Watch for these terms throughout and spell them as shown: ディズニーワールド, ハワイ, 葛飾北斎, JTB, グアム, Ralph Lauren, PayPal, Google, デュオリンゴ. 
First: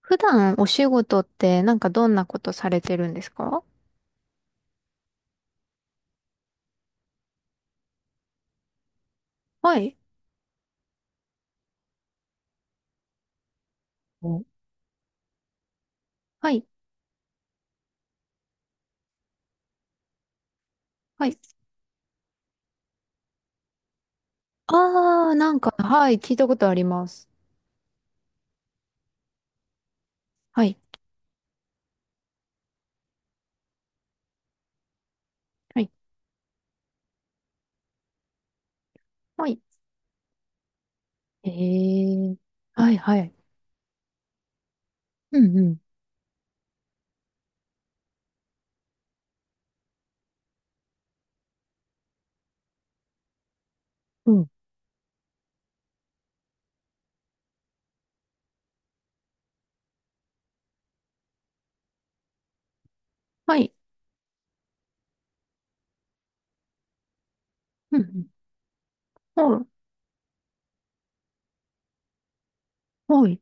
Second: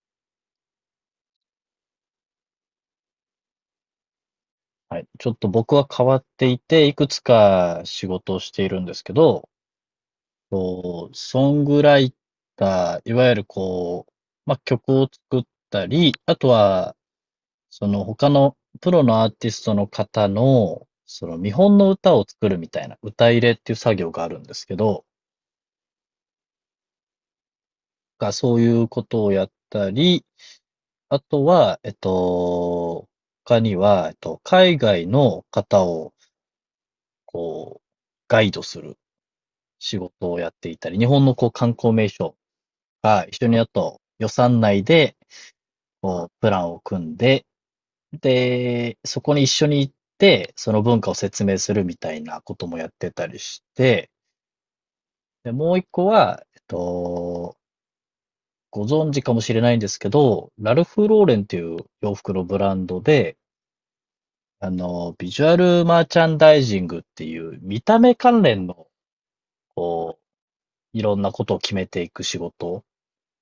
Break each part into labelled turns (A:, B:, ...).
A: 普段お仕事ってなんかどんなことされてるんですか？
B: はい。ちょっと僕は変わっていて、いくつか仕事をしているんですけど、
A: はい。
B: こうソングライター、いわゆるま
A: お
B: あ、曲を作ったり、あと
A: はい。
B: は、その他のプロのアーティストの方の、
A: は
B: そ
A: い。
B: の見本の歌を作るみたいな、歌入れっていう作業があるんですけど、
A: あー、なんか、はい、聞いたことあります。
B: がそういうことをやったり、
A: はい。
B: あとは、他には、海外の
A: は
B: 方
A: い。
B: を、こう、ガイドする
A: はい。
B: 仕事をやっていたり、日本のこ
A: へ
B: う観光名
A: え
B: 所
A: ー、はい、は
B: が
A: い。
B: 一緒にやると予算内で
A: うんうん、
B: こうプランを組んで、で、そこに一緒に行って、その文化を説明するみたいなこともやってたりして、
A: うん。
B: で、もう一個は、ご存知かもしれないんですけど、ラルフ・ローレンっていう洋服のブランドで、
A: はい。
B: あの、ビジュアルマーチャンダイジングっていう見
A: う
B: た目
A: ん、
B: 関連の、
A: うん。はい。
B: こう、いろんなことを決めていく仕事
A: はい。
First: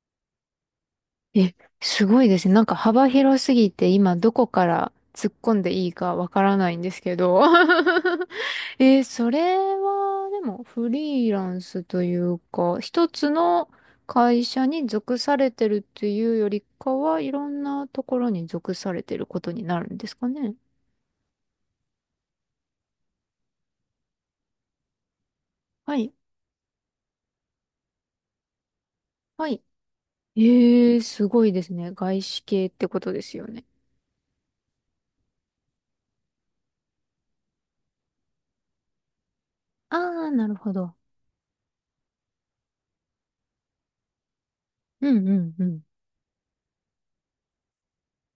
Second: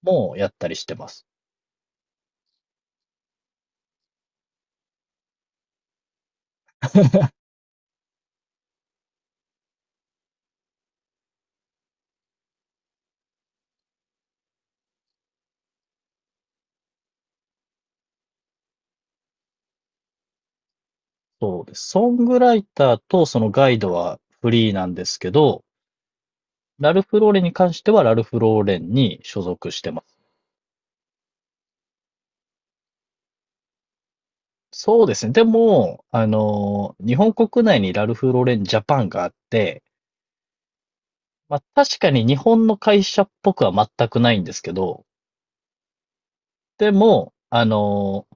B: もやったりしてます。
A: え、すごいですね。なんか幅広すぎて今どこから突っ込んでいいかわからないんですけど。それは、でも、フリーランスというか、一つの会社に属されてるっていうよりかは、いろんなところに属されてることになるんですかね。
B: そうです。ソングライターとそのガイドはフリーなんですけど、
A: はい。
B: ラルフローレンに関してはラルフローレンに所
A: はい。
B: 属してます。
A: えー、すごいですね。外資系ってことですよね。
B: そうですね。でも、あの、日本国内にラルフローレンジャパンがあって、
A: あー、なるほど。
B: まあ確かに日本の会社っぽくは全くないんですけど、
A: うんうんうん。
B: でも、あの、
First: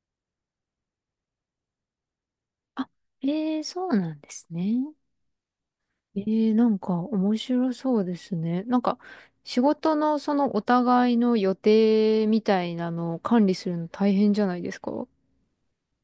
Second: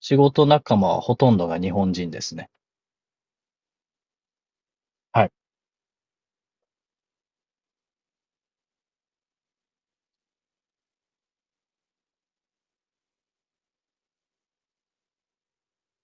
B: 仕事仲間はほとんどが日本人ですね。
A: あ、そうなんですね。
B: はい。
A: なんか面白そうですね。なんか仕事のそのお互いの予定みたいなのを管理するの大変じゃないですか？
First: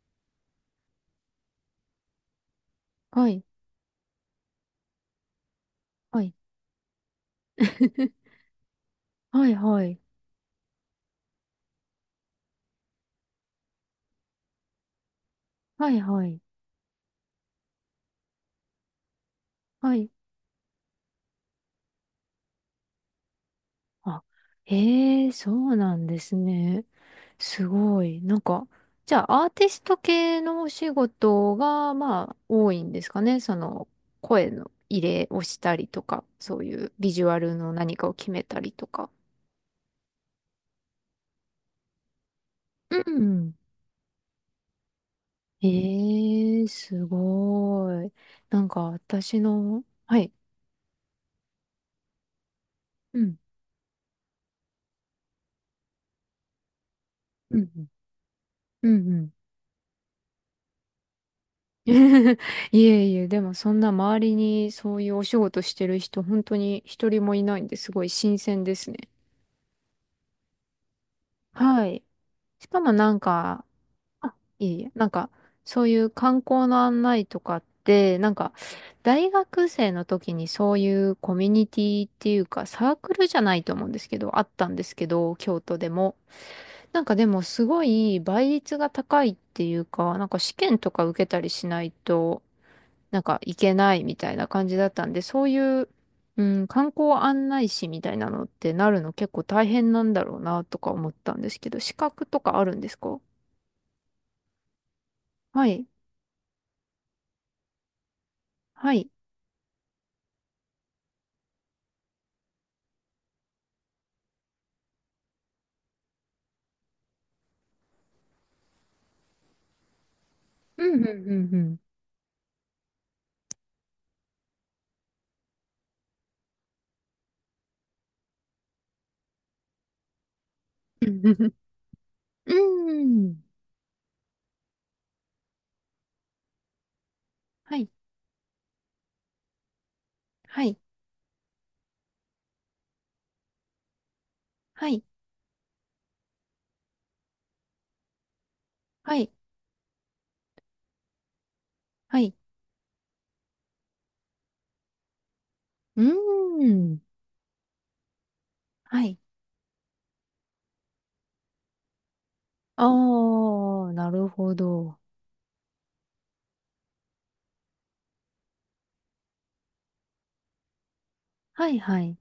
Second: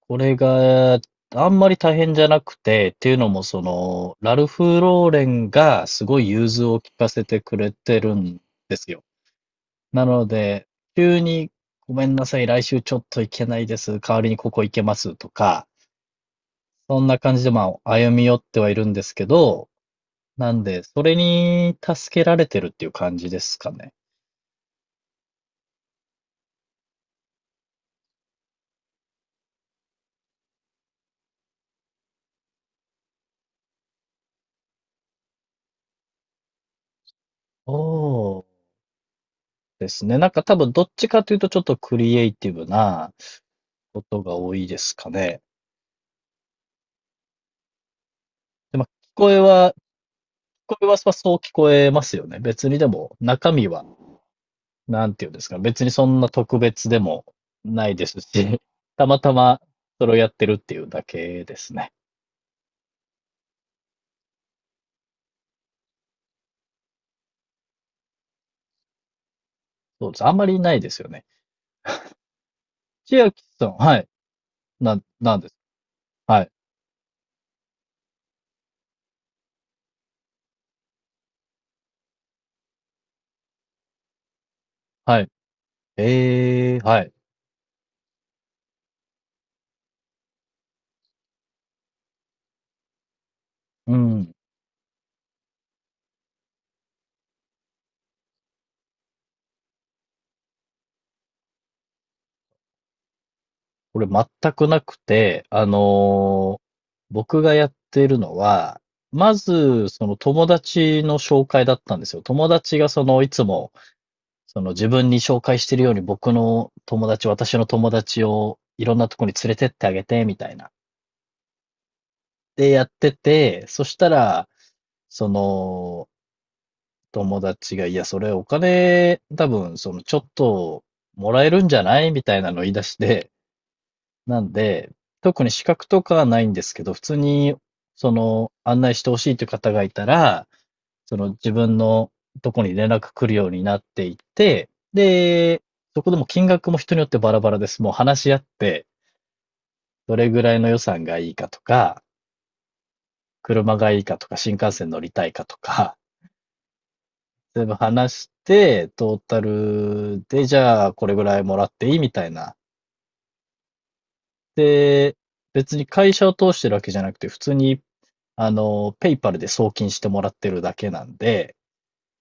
B: これが、あんまり大変じゃなくて、っていう
A: は
B: のも、
A: い、
B: その、ラルフ・ローレンがすご
A: は
B: い
A: い、
B: 融通を聞かせてくれてる んですよ。
A: はいはい、
B: なので、急に、ごめんなさい、来週ちょっと行けないです。代わりにここ行けますとか、
A: はいはい、
B: そんな感じで、まあ、歩み寄ってはいるんですけど、
A: はい。
B: なんで、それに助けられてるっていう感じですかね。
A: あ、ええー、そうなんですね。すごい。なんか、じゃあアーティスト系のお仕事が、まあ、多いんですかね。その、声の入れをしたりとか、そういうビジュアルの
B: そ
A: 何かを決めたりとか。
B: うですね。なんか多分どっちかというとちょっとクリエイティブ
A: う
B: な
A: ん、
B: ことが多いですかね。
A: ええ、すごい。なん
B: で、
A: か
B: まあ、こ
A: 私
B: えは、
A: の、はい。
B: 聞こえはそう聞こえますよね。別にでも、
A: うん、
B: 中身は、なんていうんですか、別にそんな特別でも
A: うん、
B: ないですし、
A: うん、う
B: た
A: ん。う
B: ま
A: ん。
B: たまそれをやってるっていうだけです
A: い
B: ね。
A: えいえ、でもそんな周りにそういうお仕事してる人、本当に一人もいないんですごい新鮮ですね。
B: そうです。あんまりないですよね。
A: はい。しかもなん
B: 千秋
A: か、
B: さん、はい。
A: あ、いえいえ、なんか、
B: なんです。
A: そういう観
B: はい。
A: 光の案内とかって、なんか、大学生の時にそういうコミュニティっていうか、サークルじゃないと思うんですけど、あったんですけ
B: はい。
A: ど、京都でも。
B: ええー、
A: な
B: は
A: ん
B: い。
A: かでもすごい倍率が高いっていうか、なんか試験とか受けたりしないと、なんかいけな
B: う
A: いみた
B: ん。
A: いな感じだったんで、そういう、うん、観光案内士みたいなのってなるの結構大変なんだろうなとか思ったんですけど、資格とかあるんですか？
B: これ全くなくて、
A: はい。
B: 僕がやってるのは、
A: はい。
B: まず、その友達の紹介だったんですよ。友達がその、いつも、その自分に紹介してるように僕の友達、私の友達をいろんなとこに連れてってあげて、みたいな。
A: うん、うん、
B: で、やってて、そしたら、その、友達が、いや、それお金、多分、その、ちょっと、
A: う
B: もらえ
A: ん、
B: るんじゃないみたい
A: うん。
B: なのを言い出し て、
A: うん。
B: なんで、特に資格とかはないんですけど、普通に、
A: はい。
B: その、案内してほしいという方がいたら、
A: はい。
B: その自分のとこに連絡来るようになっていて、
A: はい。
B: で、そこでも金額も人によってバラバラです。もう話し合って、
A: はい。
B: どれぐらいの予算がいいかとか、
A: はい。
B: 車がいいかとか、新幹線乗りたいかとか、
A: うーん。
B: 全部話して、
A: は
B: ト
A: い。
B: ータルで、じゃあこれぐらいもらっていいみたいな。
A: ああ、なるほど。
B: で、別に会社を通してるわけじゃなくて、普通に、あの、ペイパルで送金してもらってるだけなんで、
A: はい、はい。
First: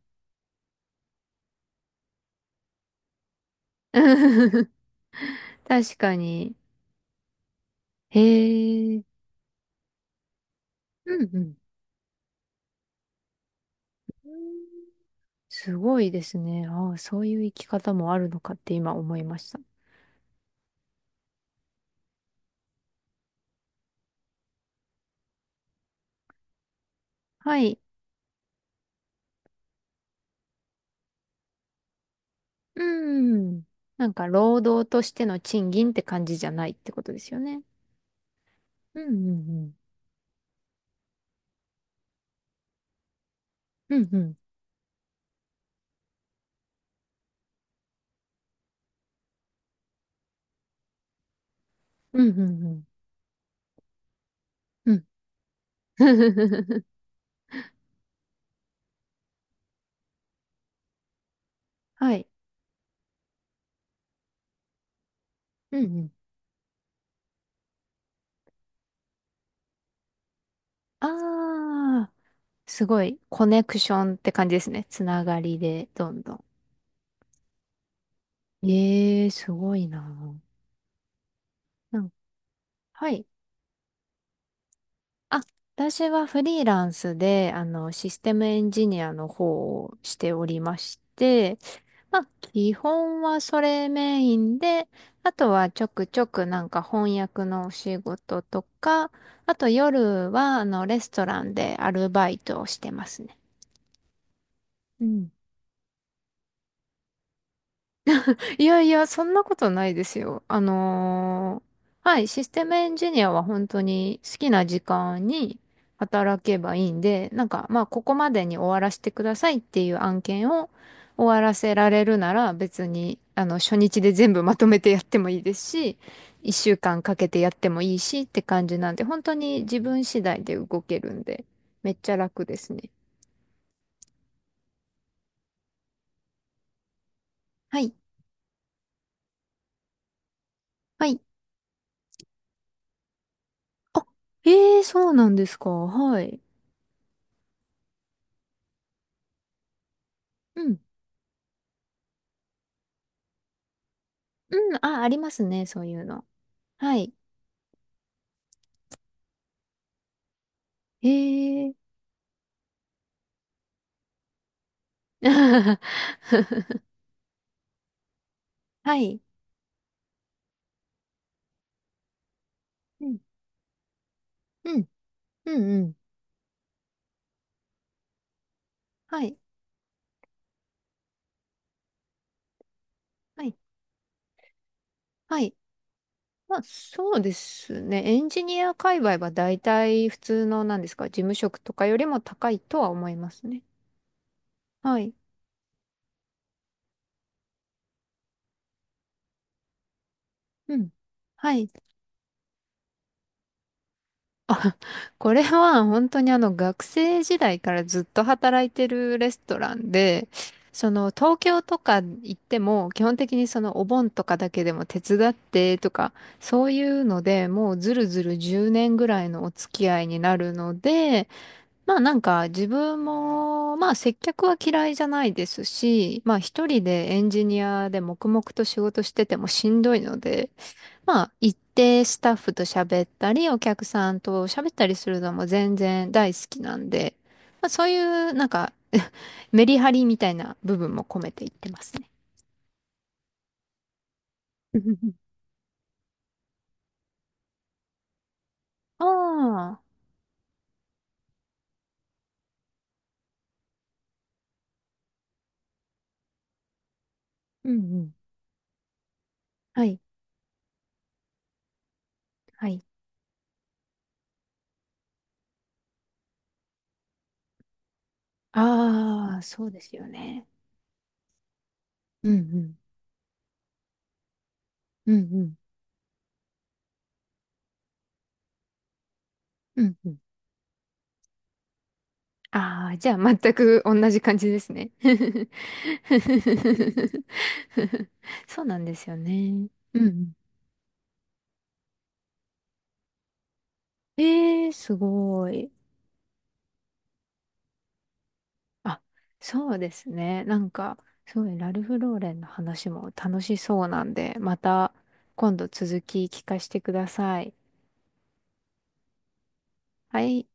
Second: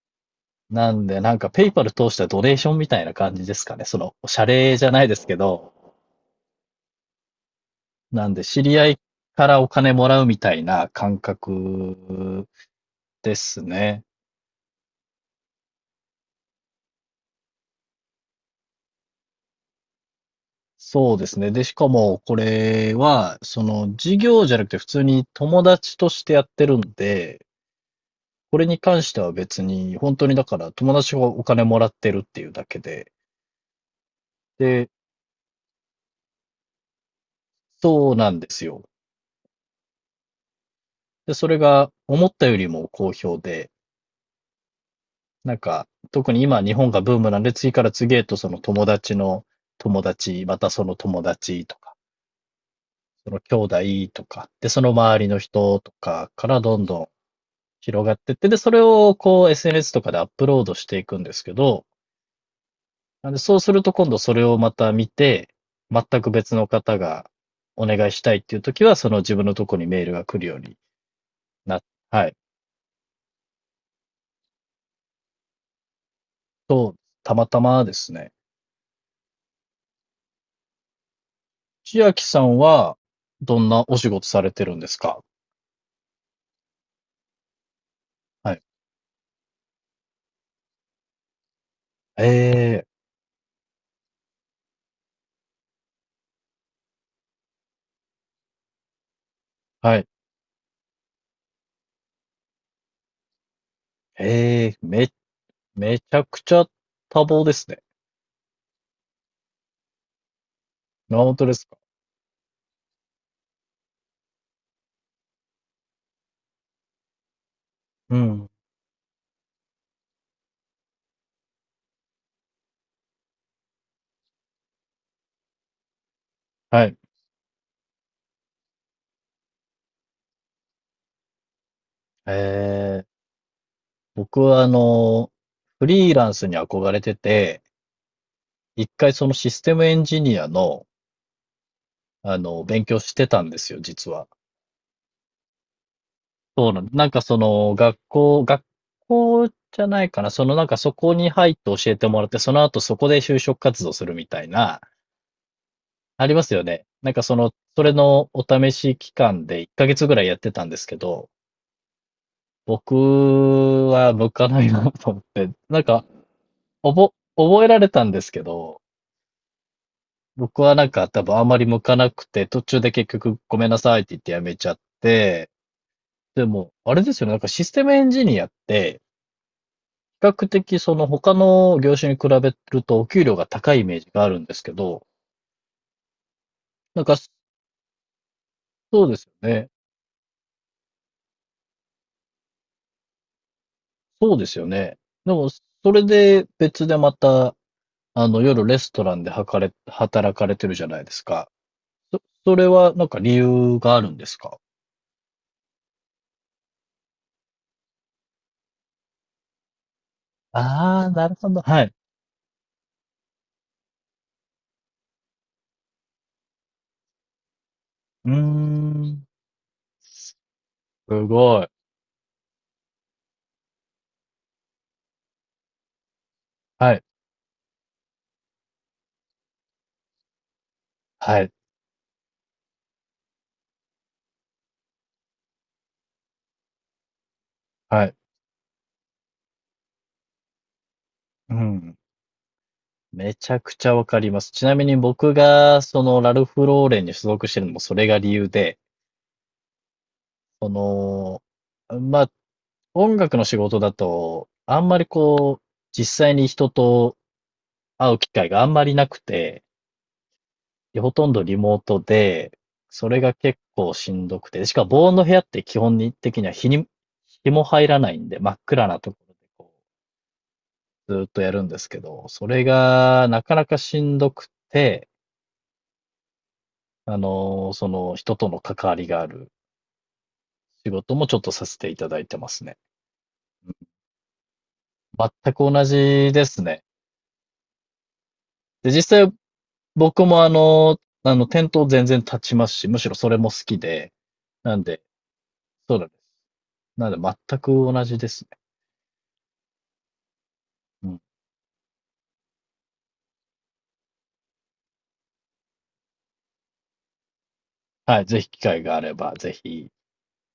B: なんで、なんかペイパル通したドネーションみたいな感じですかね。その、謝礼 じゃないですけど、
A: 確かに。へ
B: なんで、知り合い
A: え。
B: からお金もらうみたいな
A: う
B: 感
A: んうん。
B: 覚ですね。
A: すごいですね。ああ、そういう生き方もあるのかって今思いました。
B: そうですね。で、しかも、これは、その、事業じゃなくて普通に友達としてやってるんで、
A: はい。
B: これに関しては別に、本当にだから友達がお金もらってるっていうだけ
A: う
B: で、
A: ん。なんか、労働
B: で、
A: としての賃金って感じじゃないってことですよね。
B: そうなんですよ。
A: うんうん
B: で、それが思ったよりも好評で、
A: うん。うんうん。
B: なんか、特に今日本がブームなんで、次から次へとその友達の友達、またその友達とか、
A: うんうん
B: その兄弟とか、で、その
A: うん。うん。
B: 周りの人とかからど んどん広がってって、で、それをこう SNS とかでアップロードしていくんですけど、
A: はい。
B: なんでそうすると今度それをまた見て、
A: うんうん。
B: 全く別の方がお願いしたいっていう時は、その自分のとこにメールが来るようになっ、
A: ああ、
B: はい。
A: すごい。コネクションって感じですね。つながりで、どんどん。
B: と、たまたまですね。
A: ええ、すごいな。な
B: 千
A: ん
B: 秋さんは
A: はい。
B: どんなお仕事されてるんですか？
A: あ、私はフリーランスで、あの、システム
B: は
A: エ
B: い。
A: ンジニアの方をしておりまして、まあ、
B: え
A: 基
B: え、
A: 本はそれメインで、あとはちょくちょくなんか翻訳のお仕事とか、あと
B: はい。
A: 夜は、あの、レストランでアルバイトをしてますね。
B: ええ、
A: うん、
B: めちゃくちゃ多忙ですね。
A: いやいや、そんなことないですよ。
B: あ、本当ですか。
A: はい、システムエンジニアは本当に好きな時間に働けばいいんで、なんか、まあ、ここ
B: う
A: まで
B: ん。
A: に終わらせてくださいっていう案件を終わらせられるなら別に、あの、初日で全部まとめてやってもいいですし、一週
B: はい。
A: 間かんかけてやってもいいしって感じなんで、本当に自分次第で動けるんで、めっちゃ
B: え
A: 楽ですね。
B: え、僕はあの、フリーランスに憧れてて、
A: はい、
B: 一回そのシステムエンジニアの、
A: はい。
B: あの、勉強してたんですよ、
A: あ、
B: 実は。
A: ええー、そうなんですか。はい。
B: そうなん、なんかその、学校じゃないかな。その
A: う
B: なんか
A: ん
B: そこに入って教えてもらって、その後そこで就職活動するみたい
A: うん、
B: な、
A: あ、ありますね、そういうの。
B: ありますよね。
A: は
B: なん
A: い。
B: かその、それのお試し期間で1ヶ月ぐらいやってたんですけ
A: へ
B: ど、
A: え。
B: 僕は向かないなと思って、なんか、覚えられたんですけど、
A: はい。
B: 僕はなんか多分あんまり向かなくて、途中で
A: う
B: 結
A: ん、
B: 局ごめんなさいって言ってやめちゃ
A: う
B: っ
A: ん、
B: て、
A: うん、うん。
B: でも、あれですよね、なんかシステムエンジニアって、
A: はい、
B: 比較的その他の業種に比べるとお給料
A: は
B: が
A: い、
B: 高いイメージがあるんですけど、
A: はい。まあ、
B: なんか
A: そうですね。エンジニア界
B: そう
A: 隈
B: です
A: は
B: よ
A: 大
B: ね。
A: 体普通の、なんですか、事務職とかよりも高いとは思いますね。
B: そうですよね。
A: はい。
B: でも、それで別でまたあの、夜レストランでは働かれてる
A: う
B: じゃ
A: ん。
B: ないですか。
A: はい。
B: それはなんか理由があるんですか？
A: これは本当にあの学生時代からずっと働いてるレストランで、そ
B: あ
A: の
B: あー、なる
A: 東
B: ほ
A: 京
B: ど。
A: と
B: はい。
A: か行っても基本的にそのお盆とかだけでも手伝ってとか、そういうのでもうずるず
B: うー
A: る10年ぐら
B: ん。
A: いのお付き合いになるの
B: す
A: で、
B: ごい。
A: まあなんか自分もまあ接客は嫌いじゃないですし、まあ一人
B: はい。
A: でエンジニアで黙々と仕事しててもしんどいので、まあ、
B: はい。
A: 行ってスタッフと喋ったり、お客さんと喋ったりするのも全然大好きなんで、まあ、そうい
B: はい。
A: う、なんか、 メリハリみたいな部分も込めていっ
B: う
A: てます
B: ん。
A: ね。
B: めちゃくちゃわかります。ちなみに 僕が、その、ラルフ・ローレンに所属してるのもそれが理由で、
A: ああ、
B: その、まあ、音楽の仕事だと、あんまりこう、実際に人と
A: うんうん。
B: 会う機会があんまりなくて、
A: はい、
B: で、ほとんどリモートで、
A: はい。
B: それが結構しんどくて、しかも防音の部屋って基本的には日に、日も入らないんで、真っ暗なところ
A: あ
B: で
A: あ、そう
B: こ
A: ですよね。
B: う、ずーっとやるんですけど、
A: うん
B: それ
A: う
B: がなかなかしんどくて、
A: ん。うんうん。
B: その人との関わりがある
A: うんうん。
B: 仕事もちょっとさせていただいてますね。
A: ああ、じゃあ全
B: うん、
A: く同じ感じですね。
B: 全く同じですね。
A: そうなん
B: で、
A: ですよ
B: 実際
A: ね。うんう
B: 僕
A: ん。
B: もあの、あの、店頭全然立ちますし、むしろそれも好きで、
A: ええー、
B: なん
A: す
B: で、
A: ごい。
B: そうだね。なんで全く同じですね。
A: あ、そうですね。なんか、
B: うん、
A: そうね、ラルフ・ローレンの話も楽しそうなんで、また今度続き聞かせてください。
B: はい、ぜひ機会があれば、ぜひ、
A: はい。